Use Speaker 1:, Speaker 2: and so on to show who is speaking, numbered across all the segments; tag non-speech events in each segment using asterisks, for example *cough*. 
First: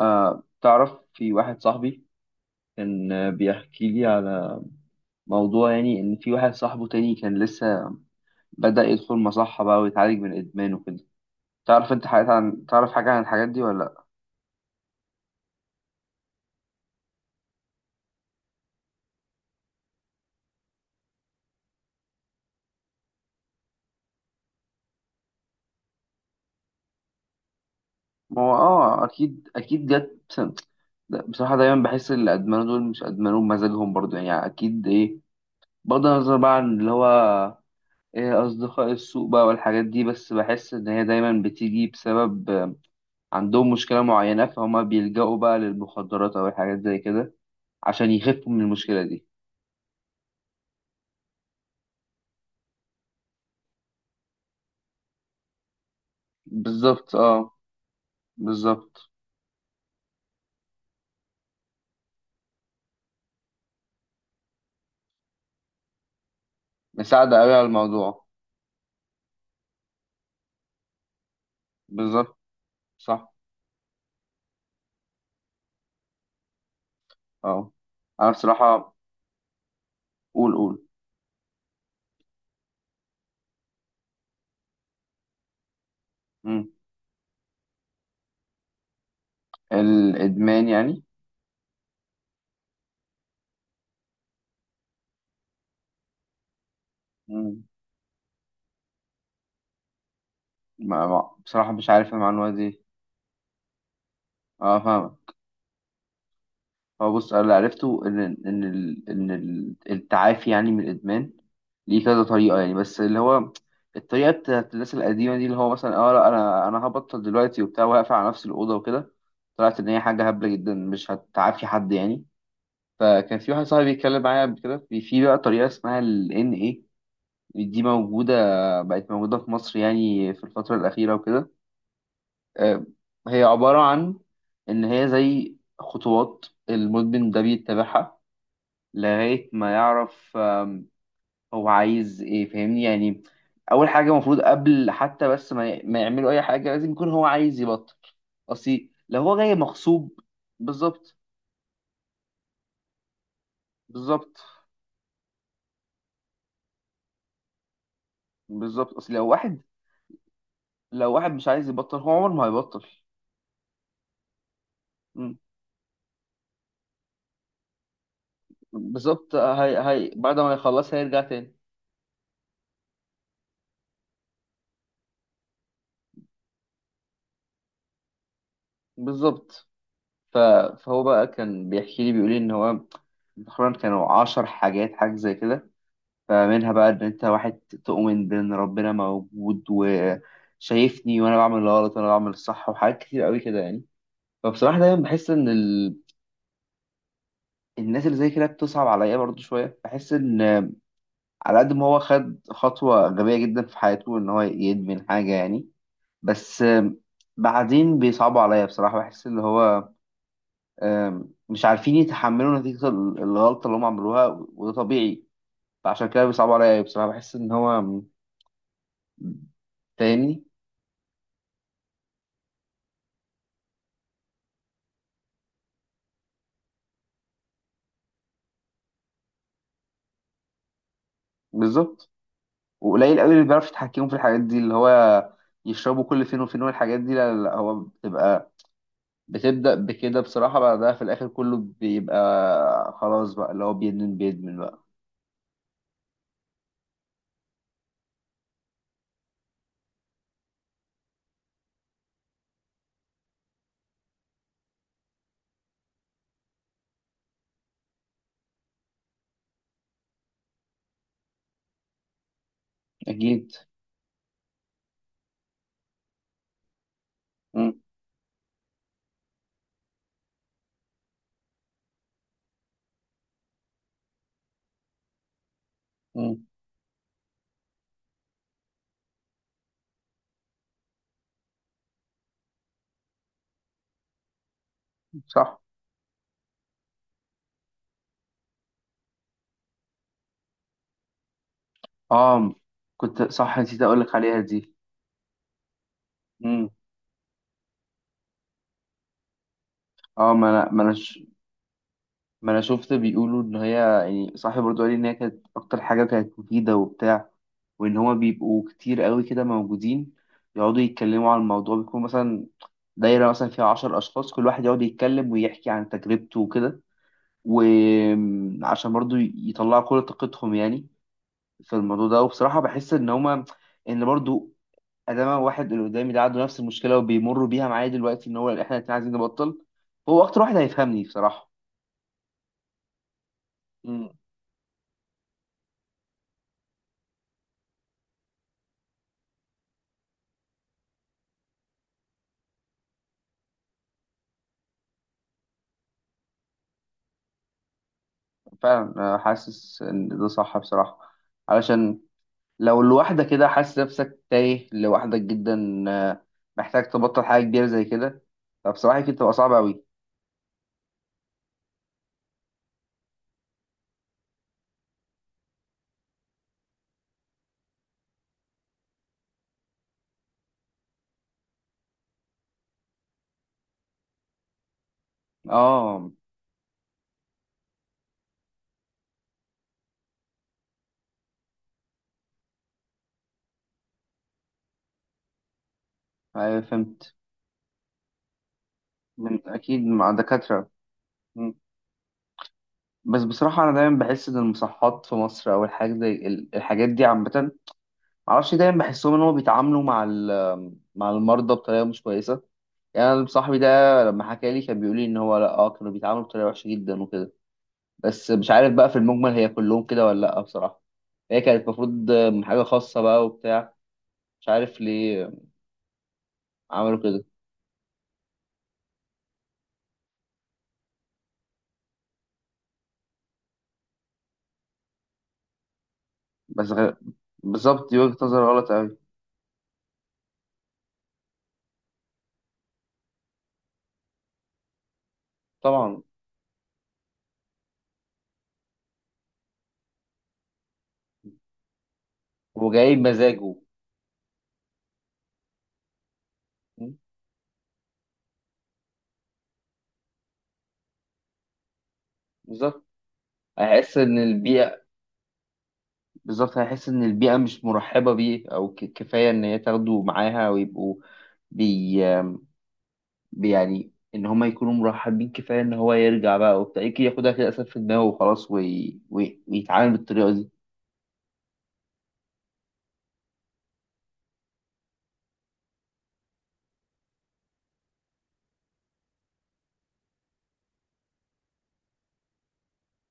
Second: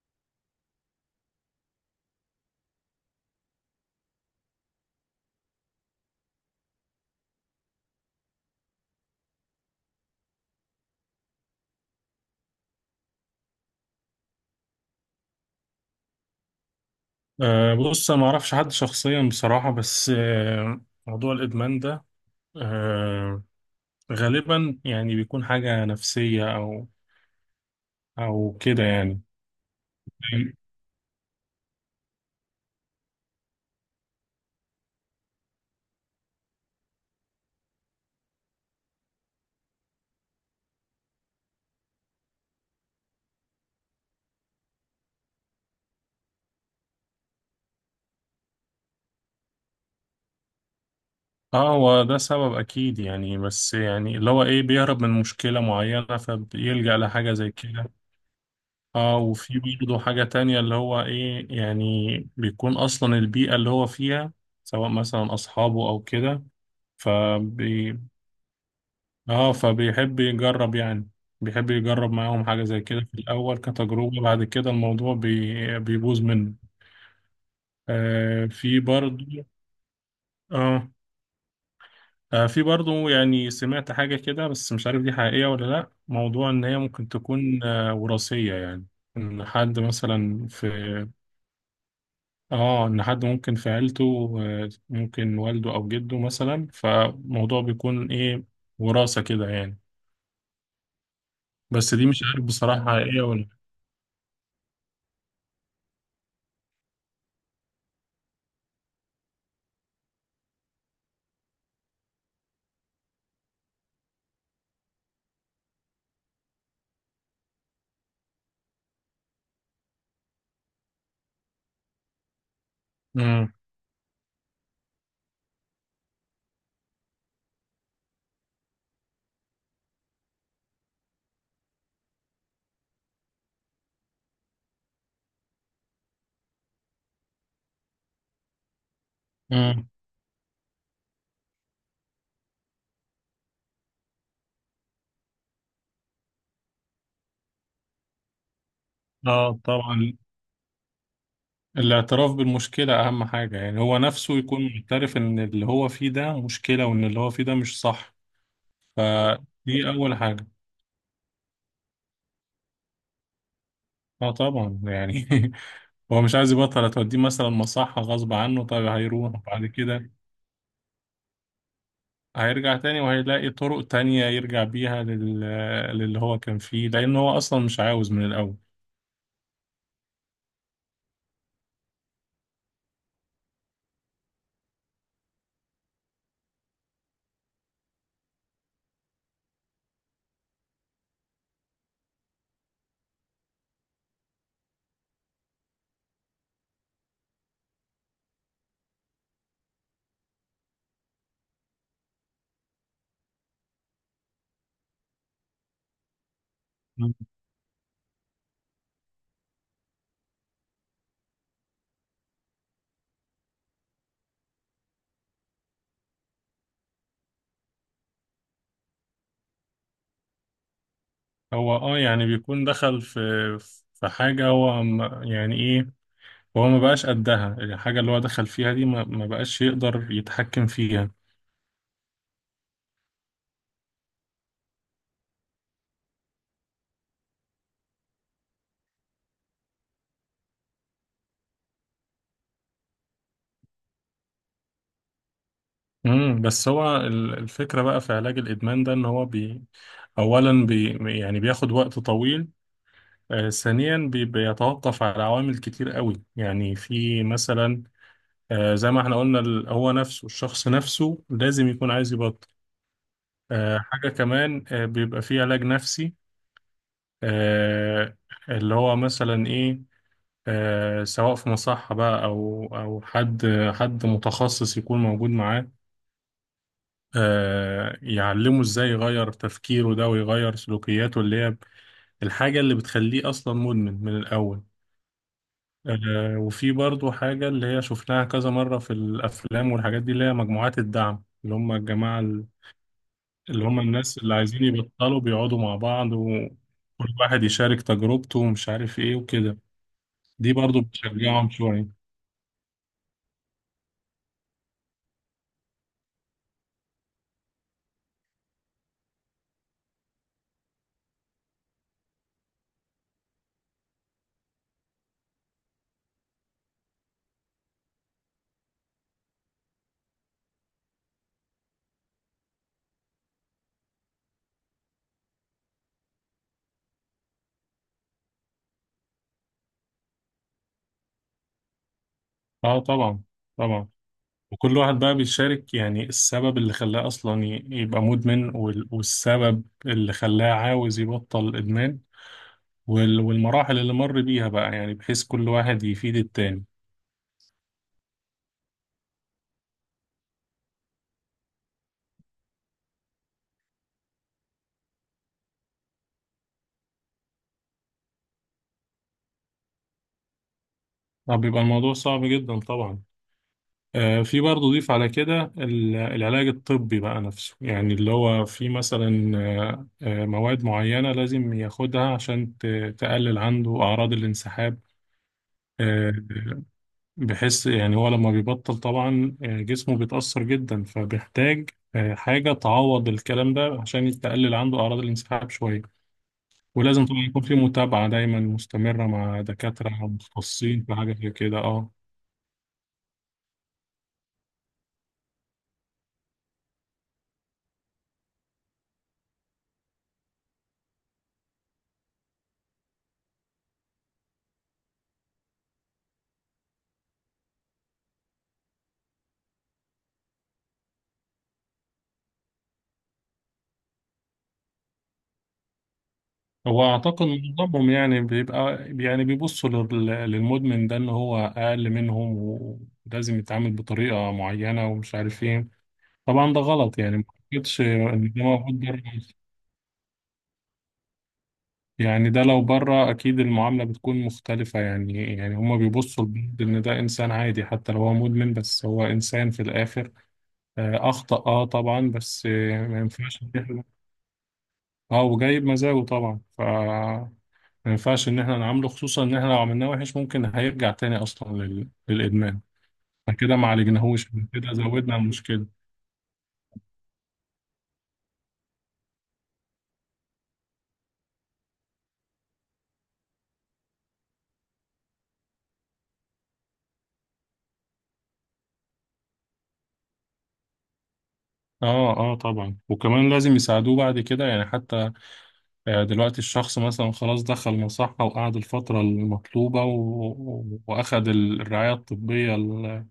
Speaker 1: تعرف في واحد صاحبي كان، بيحكي لي على موضوع، يعني إن في واحد صاحبه تاني كان لسه بدأ يدخل مصحة بقى ويتعالج من إدمان وكده. تعرف أنت حاجات عن تعرف حاجة عن الحاجات دي ولا لأ؟
Speaker 2: بص، أنا معرفش حد شخصيا بصراحة. بس موضوع الإدمان ده، أه غالبا يعني بيكون حاجة نفسية، أو
Speaker 1: ما هو
Speaker 2: أو كده يعني.
Speaker 1: أكيد أكيد جت. بصراحة دايما بحس إن اللي أدمنوا دول مش أدمنوا بمزاجهم برضو، يعني أكيد إيه بغض النظر بقى عن اللي هو إيه أصدقاء السوء بقى والحاجات دي، بس بحس إن هي دايما بتيجي بسبب عندهم مشكلة معينة، فهما بيلجأوا بقى للمخدرات أو الحاجات زي كده عشان يخفوا من المشكلة دي.
Speaker 2: اه، هو ده سبب أكيد يعني، بس يعني اللي هو إيه، بيهرب من مشكلة معينة فبيلجأ
Speaker 1: بالظبط،
Speaker 2: لحاجة زي
Speaker 1: اه،
Speaker 2: كده.
Speaker 1: بالظبط.
Speaker 2: اه، وفي برضه حاجة تانية اللي هو إيه يعني، بيكون أصلا البيئة اللي هو فيها، سواء مثلا أصحابه أو كده.
Speaker 1: مساعدة قوي على
Speaker 2: فبي
Speaker 1: الموضوع.
Speaker 2: اه فبيحب يجرب يعني، بيحب يجرب
Speaker 1: بالظبط،
Speaker 2: معاهم حاجة زي كده في
Speaker 1: صح،
Speaker 2: الأول كتجربة، بعد كده الموضوع بيبوظ منه.
Speaker 1: اه. انا
Speaker 2: آه في
Speaker 1: بصراحة،
Speaker 2: برضو
Speaker 1: قول قول.
Speaker 2: اه في برضو يعني سمعت حاجة كده، بس مش عارف دي حقيقية ولا لأ، موضوع إن
Speaker 1: مم.
Speaker 2: هي ممكن تكون وراثية يعني. إن حد مثلا
Speaker 1: الادمان يعني.
Speaker 2: في اه إن حد ممكن في عيلته، ممكن والده أو جده مثلا، فموضوع
Speaker 1: مم.
Speaker 2: بيكون إيه، وراثة كده يعني.
Speaker 1: بصراحة مش
Speaker 2: بس دي
Speaker 1: عارف
Speaker 2: مش عارف
Speaker 1: المعلومة دي.
Speaker 2: بصراحة حقيقية ولا
Speaker 1: اه، فاهمك. هو بص انا اللي عرفته التعافي يعني من الادمان ليه كذا طريقه، يعني بس اللي هو الطريقه بتاعت الناس القديمه دي اللي هو مثلا، اه لا، انا هبطل دلوقتي وبتاع وهقفل على نفس الاوضه وكده. طلعت ان هي حاجه هبله جدا، مش هتعافي حد يعني. فكان
Speaker 2: لأ.
Speaker 1: في واحد صاحبي بيتكلم معايا قبل كده في بقى طريقه اسمها ال NA. دي موجوده، بقت موجوده في مصر يعني في الفتره الاخيره وكده. آه، هي عباره عن ان هي زي خطوات المدمن ده بيتبعها لغاية ما
Speaker 2: مم.
Speaker 1: يعرف هو عايز ايه، فاهمني يعني. اول حاجة المفروض قبل حتى بس ما يعملوا اي حاجة لازم يكون هو عايز يبطل. اصل لو هو جاي
Speaker 2: اه طبعا،
Speaker 1: مغصوب. بالظبط.
Speaker 2: الاعتراف بالمشكلة أهم حاجة، يعني هو نفسه
Speaker 1: بالظبط.
Speaker 2: يكون معترف إن اللي هو فيه ده مشكلة، وإن اللي هو فيه ده مش صح.
Speaker 1: بالظبط. اصل لو واحد،
Speaker 2: فدي أول حاجة.
Speaker 1: لو واحد مش عايز يبطل هو عمره ما هيبطل.
Speaker 2: اه طبعا يعني
Speaker 1: مم.
Speaker 2: *laughs* هو مش عايز يبطل، هتوديه مثلا مصحة غصب عنه، طب هيروح
Speaker 1: بالظبط.
Speaker 2: بعد
Speaker 1: هي
Speaker 2: كده،
Speaker 1: بعد ما يخلص هيرجع تاني.
Speaker 2: هيرجع تاني وهيلاقي طرق تانية يرجع بيها للي هو كان فيه، لأن هو أصلا مش عاوز من الأول.
Speaker 1: بالظبط. ف- فهو بقى كان بيحكي لي بيقول لي ان هو تقريبا كانوا 10 حاجات، حاجة زي كده. فمنها بقى ان انت واحد تؤمن بان ربنا موجود وشايفني وانا بعمل الغلط وانا بعمل الصح، وحاجات كتير قوي كده يعني. فبصراحة دايما بحس ان الناس اللي زي كده بتصعب عليا برضو شوية، بحس ان على قد ما هو خد خطوة غبية جدا في حياته ان هو يدمن حاجة يعني. بس بعدين بيصعبوا عليا بصراحة، بحس اللي هو مش عارفين يتحملوا نتيجة الغلطة اللي هم عملوها، وده طبيعي. فعشان كده بيصعبوا عليا بصراحة، بحس ان هو تاني.
Speaker 2: هو يعني بيكون دخل في حاجة، هو يعني ايه، وهو ما بقاش قدها، الحاجة اللي هو دخل فيها دي ما بقاش يقدر يتحكم فيها.
Speaker 1: بالظبط. وقليل قوي اللي بيعرف يتحكموا في الحاجات دي، اللي هو يشربوا كل فين وفين والحاجات دي. لا لا لا، هو بتبدأ بكده بصراحة، بعدها في الآخر كله بيبقى خلاص بقى، اللي هو بيدمن بيدمن بقى.
Speaker 2: بس هو الفكرة بقى في علاج الإدمان ده، إن هو أولا يعني بياخد وقت طويل. ثانيا، بيتوقف على عوامل كتير قوي، يعني في مثلا، زي ما احنا قلنا، هو نفسه، الشخص نفسه لازم يكون عايز يبطل.
Speaker 1: أكيد.
Speaker 2: حاجة كمان، بيبقى فيه علاج نفسي،
Speaker 1: مم.
Speaker 2: آه اللي هو مثلا إيه، سواء في مصحة بقى، أو حد متخصص يكون موجود معاه.
Speaker 1: مم.
Speaker 2: يعلمه إزاي يغير تفكيره ده، ويغير سلوكياته اللي هي الحاجة اللي بتخليه أصلا مدمن من الأول.
Speaker 1: صح.
Speaker 2: وفي برضو حاجة اللي هي شفناها كذا مرة في الأفلام والحاجات دي، اللي هي مجموعات الدعم، اللي هم الجماعة
Speaker 1: آه، كنت صح،
Speaker 2: اللي هم
Speaker 1: نسيت أقول لك
Speaker 2: الناس اللي
Speaker 1: عليها
Speaker 2: عايزين
Speaker 1: دي.
Speaker 2: يبطلوا، بيقعدوا مع بعض
Speaker 1: مم.
Speaker 2: وكل واحد يشارك تجربته ومش عارف إيه وكده.
Speaker 1: آه ما
Speaker 2: دي
Speaker 1: أنا
Speaker 2: برضو
Speaker 1: ما أنا ش...
Speaker 2: بتشجعهم شوية.
Speaker 1: ما أنا شفت بيقولوا إن هي، يعني صاحبي برضه قال لي إن هي كانت أكتر حاجة كانت مفيدة وبتاع، وان هما بيبقوا كتير قوي كده موجودين يقعدوا يتكلموا عن الموضوع. بيكون مثلا دايرة مثلا فيها 10 أشخاص، كل واحد يقعد يتكلم ويحكي عن تجربته وكده، وعشان برضو يطلعوا كل طاقتهم يعني في الموضوع ده. وبصراحة بحس إن هما إن برضو أدام واحد، اللي قدامي ده عنده نفس المشكلة وبيمر بيها معايا دلوقتي، إن هو إحنا الاتنين عايزين نبطل، هو أكتر واحد هيفهمني بصراحة.
Speaker 2: اه طبعا، طبعا.
Speaker 1: مم.
Speaker 2: وكل واحد بقى بيشارك يعني السبب اللي خلاه أصلا يبقى مدمن، والسبب اللي خلاه عاوز يبطل الإدمان، والمراحل اللي مر بيها بقى، يعني بحيث كل واحد يفيد التاني.
Speaker 1: فعلا أنا حاسس إن ده صح بصراحة، علشان لو لوحدك كده حاسس نفسك تايه لوحدك جدا، محتاج تبطل حاجة كبيرة زي كده، فبصراحة كده بتبقى صعبة أوي.
Speaker 2: طب بيبقى الموضوع صعب جدا طبعا. في برضه ضيف على كده العلاج الطبي بقى نفسه، يعني اللي هو في مثلا مواد معينة لازم ياخدها عشان تقلل عنده أعراض الانسحاب.
Speaker 1: اه.
Speaker 2: آه، بحيث يعني هو لما بيبطل طبعا، جسمه بيتأثر جدا، فبيحتاج حاجة تعوض الكلام ده عشان تقلل عنده أعراض الانسحاب شوية.
Speaker 1: أيوة،
Speaker 2: ولازم
Speaker 1: فهمت.
Speaker 2: طبعا يكون في متابعة دايما مستمرة
Speaker 1: من
Speaker 2: مع
Speaker 1: أكيد
Speaker 2: دكاترة
Speaker 1: مع دكاترة.
Speaker 2: متخصصين في حاجة زي
Speaker 1: مم.
Speaker 2: كده. اه،
Speaker 1: بس بصراحة أنا دايما بحس إن المصحات في مصر أو الحاجات زي الحاجات دي عامة، معرفش، دايما بحسهم إن هما بيتعاملوا مع مع المرضى بطريقة مش كويسة. يعني أنا صاحبي ده لما حكى لي كان بيقول لي إن هو لأ، آه، كانوا بيتعاملوا بطريقة وحشة جدا وكده. بس مش عارف بقى في المجمل هي كلهم كده ولا لأ بصراحة، هي كانت المفروض من حاجة خاصة بقى وبتاع. مش عارف ليه
Speaker 2: هو
Speaker 1: عملوا كده.
Speaker 2: أعتقد معظمهم يعني بيبقى، يعني بيبصوا للمدمن ده إن هو أقل منهم، ولازم يتعامل بطريقة معينة ومش عارف إيه. طبعا ده
Speaker 1: بس غ...
Speaker 2: غلط يعني، ما أعتقدش
Speaker 1: بالظبط، دي وجهة
Speaker 2: إن ده
Speaker 1: نظر غلط
Speaker 2: موجود
Speaker 1: أوي.
Speaker 2: بره، يعني ده لو بره أكيد المعاملة بتكون مختلفة، يعني هما
Speaker 1: طبعا.
Speaker 2: بيبصوا لبعض إن ده إنسان عادي، حتى لو هو مدمن، بس هو إنسان في الآخر. أخطأ طبعا، بس
Speaker 1: وجاي
Speaker 2: ما ينفعش إن
Speaker 1: بمزاجه.
Speaker 2: إحنا، وجايب مزاجه طبعا،
Speaker 1: م?
Speaker 2: ما ينفعش إن إحنا نعامله، خصوصا إن إحنا لو عملناه وحش ممكن هيرجع تاني أصلا للإدمان،
Speaker 1: بالظبط،
Speaker 2: فكده ما
Speaker 1: هيحس إن
Speaker 2: عالجناهوش، كده
Speaker 1: البيئة.
Speaker 2: زودنا المشكلة.
Speaker 1: بالظبط، هيحس إن البيئة مش مرحبة بيه، أو كفاية إن هي تاخده معاها ويبقوا بي... بي يعني، إن هما يكونوا مرحبين، كفاية إن هو يرجع بقى وبتاع، يمكن ياخدها كده أسف في دماغه وخلاص ويتعامل بالطريقة
Speaker 2: اه، اه طبعا، وكمان لازم يساعدوه بعد كده يعني، حتى دلوقتي الشخص مثلا خلاص دخل مصحة وقعد الفترة المطلوبة وأخد الرعاية الطبية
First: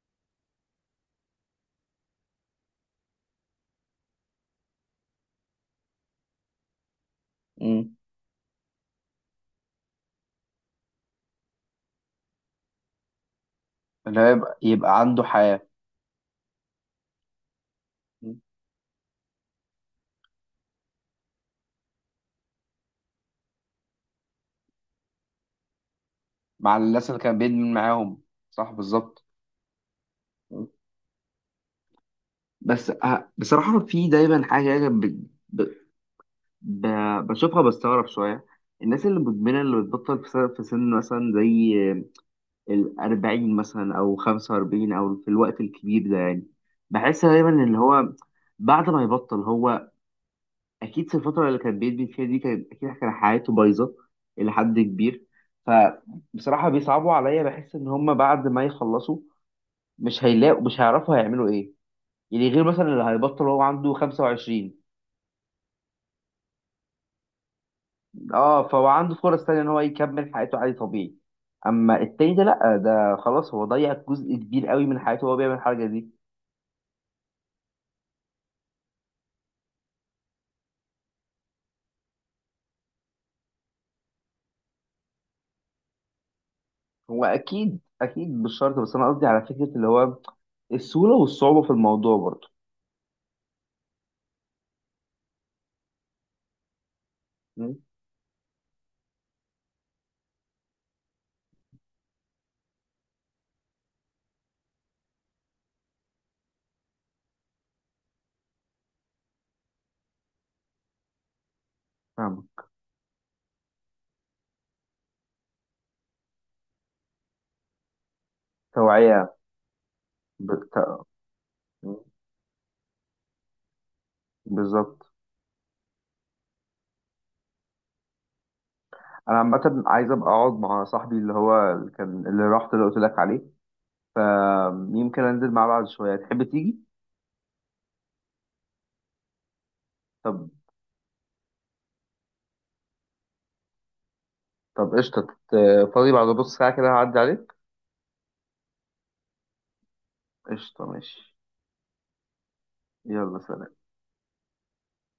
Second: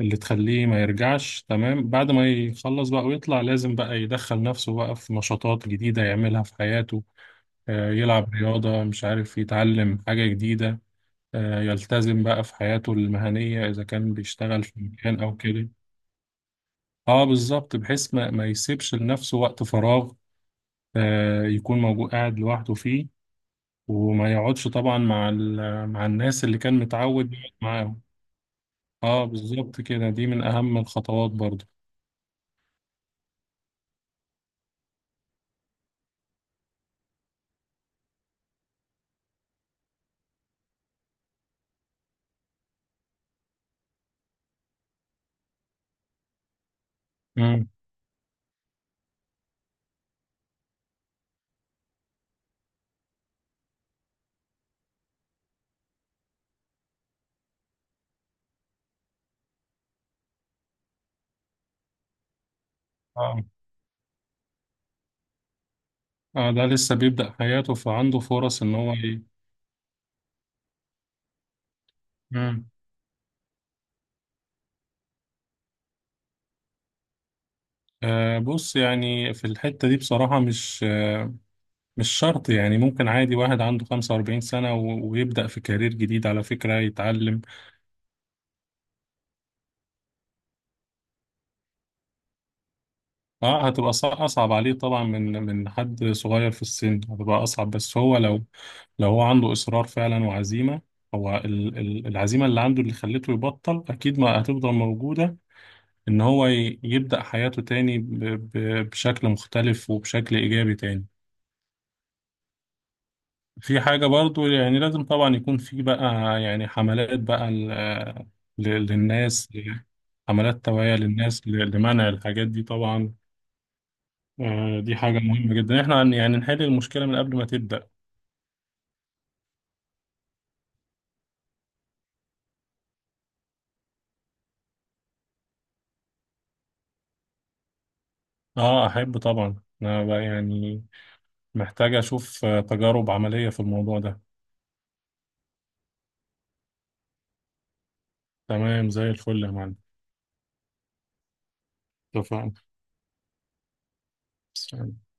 Speaker 2: اللي تخليه ما يرجعش. تمام، بعد ما يخلص بقى ويطلع، لازم بقى يدخل نفسه بقى في نشاطات جديدة يعملها في حياته.
Speaker 1: دي.
Speaker 2: يلعب رياضة، مش عارف، يتعلم حاجة جديدة، يلتزم بقى في حياته المهنية إذا كان
Speaker 1: ان هو
Speaker 2: بيشتغل في
Speaker 1: يبقى
Speaker 2: مكان
Speaker 1: عنده
Speaker 2: أو
Speaker 1: حياة.
Speaker 2: كده. اه بالظبط، بحيث ما يسيبش لنفسه وقت فراغ، يكون موجود قاعد لوحده فيه، وما يقعدش طبعا مع مع الناس اللي
Speaker 1: مع
Speaker 2: كان
Speaker 1: الناس اللي
Speaker 2: متعود
Speaker 1: كان
Speaker 2: يقعد
Speaker 1: بيدمن
Speaker 2: معاهم.
Speaker 1: معاهم. صح، بالظبط.
Speaker 2: اه بالظبط كده، دي من اهم الخطوات برضو.
Speaker 1: بس بصراحة في دايما حاجة كده ب... بشوفها بستغرب شوية. الناس اللي مدمنة اللي بتبطل في سن مثلا زي الأربعين مثلا، أو 45، أو في الوقت الكبير ده يعني. بحس دايما
Speaker 2: امم.
Speaker 1: اللي هو بعد ما يبطل هو اكيد في الفتره اللي كان بيدبي فيها دي، كان اكيد كان حياته بايظه الى حد كبير. فبصراحه بيصعبوا عليا، بحس ان هم بعد ما يخلصوا مش هيلاقوا، مش هيعرفوا هيعملوا ايه. يعني غير مثلا اللي
Speaker 2: اه،
Speaker 1: هيبطل هو عنده 25.
Speaker 2: اه، ده لسه بيبدأ حياته، فعنده فرص
Speaker 1: اه،
Speaker 2: ان
Speaker 1: فهو
Speaker 2: هو
Speaker 1: عنده
Speaker 2: ايه.
Speaker 1: فرص تانية ان هو يكمل حياته عادي طبيعي. اما التاني ده
Speaker 2: امم.
Speaker 1: لا، ده خلاص هو ضيع جزء كبير قوي من حياته وهو بيعمل الحاجه دي.
Speaker 2: بص يعني في الحتة دي بصراحة، مش شرط، يعني ممكن عادي واحد عنده 45 سنة ويبدأ في كارير جديد على فكرة،
Speaker 1: هو
Speaker 2: يتعلم.
Speaker 1: اكيد اكيد مش شرط، بس انا قصدي على فكره اللي هو السهوله والصعوبه في الموضوع برضه.
Speaker 2: اه، هتبقى اصعب عليه طبعا من حد صغير في السن، هتبقى اصعب،
Speaker 1: م?
Speaker 2: بس هو لو، لو هو عنده اصرار فعلا وعزيمه، هو العزيمه اللي عنده اللي خلته يبطل اكيد ما هتفضل موجوده، ان هو يبدا حياته تاني بشكل مختلف وبشكل ايجابي تاني.
Speaker 1: فاهمة.
Speaker 2: في حاجه برضو، يعني لازم طبعا يكون في بقى يعني حملات بقى
Speaker 1: توعيه.
Speaker 2: للناس، حملات
Speaker 1: بالت...
Speaker 2: توعيه للناس لمنع الحاجات دي طبعا. دي
Speaker 1: بالظبط.
Speaker 2: حاجة مهمة جدا، احنا يعني نحل المشكلة من قبل ما تبدأ.
Speaker 1: انا عامه عايز ابقى اقعد مع صاحبي اللي هو اللي كان اللي رحت اللي قلت لك عليه، فيمكن انزل معاه بعد شويه، تحب تيجي؟
Speaker 2: اه، احب طبعا. انا بقى
Speaker 1: طب.
Speaker 2: يعني محتاج اشوف تجارب عملية في الموضوع ده.
Speaker 1: طب قشطه. ت- فاضي بعد نص ساعه كده هعدي عليك.
Speaker 2: تمام زي الفل يا معلم.
Speaker 1: قشطه، ماشي. يلا سلام.
Speaker 2: اتفقنا.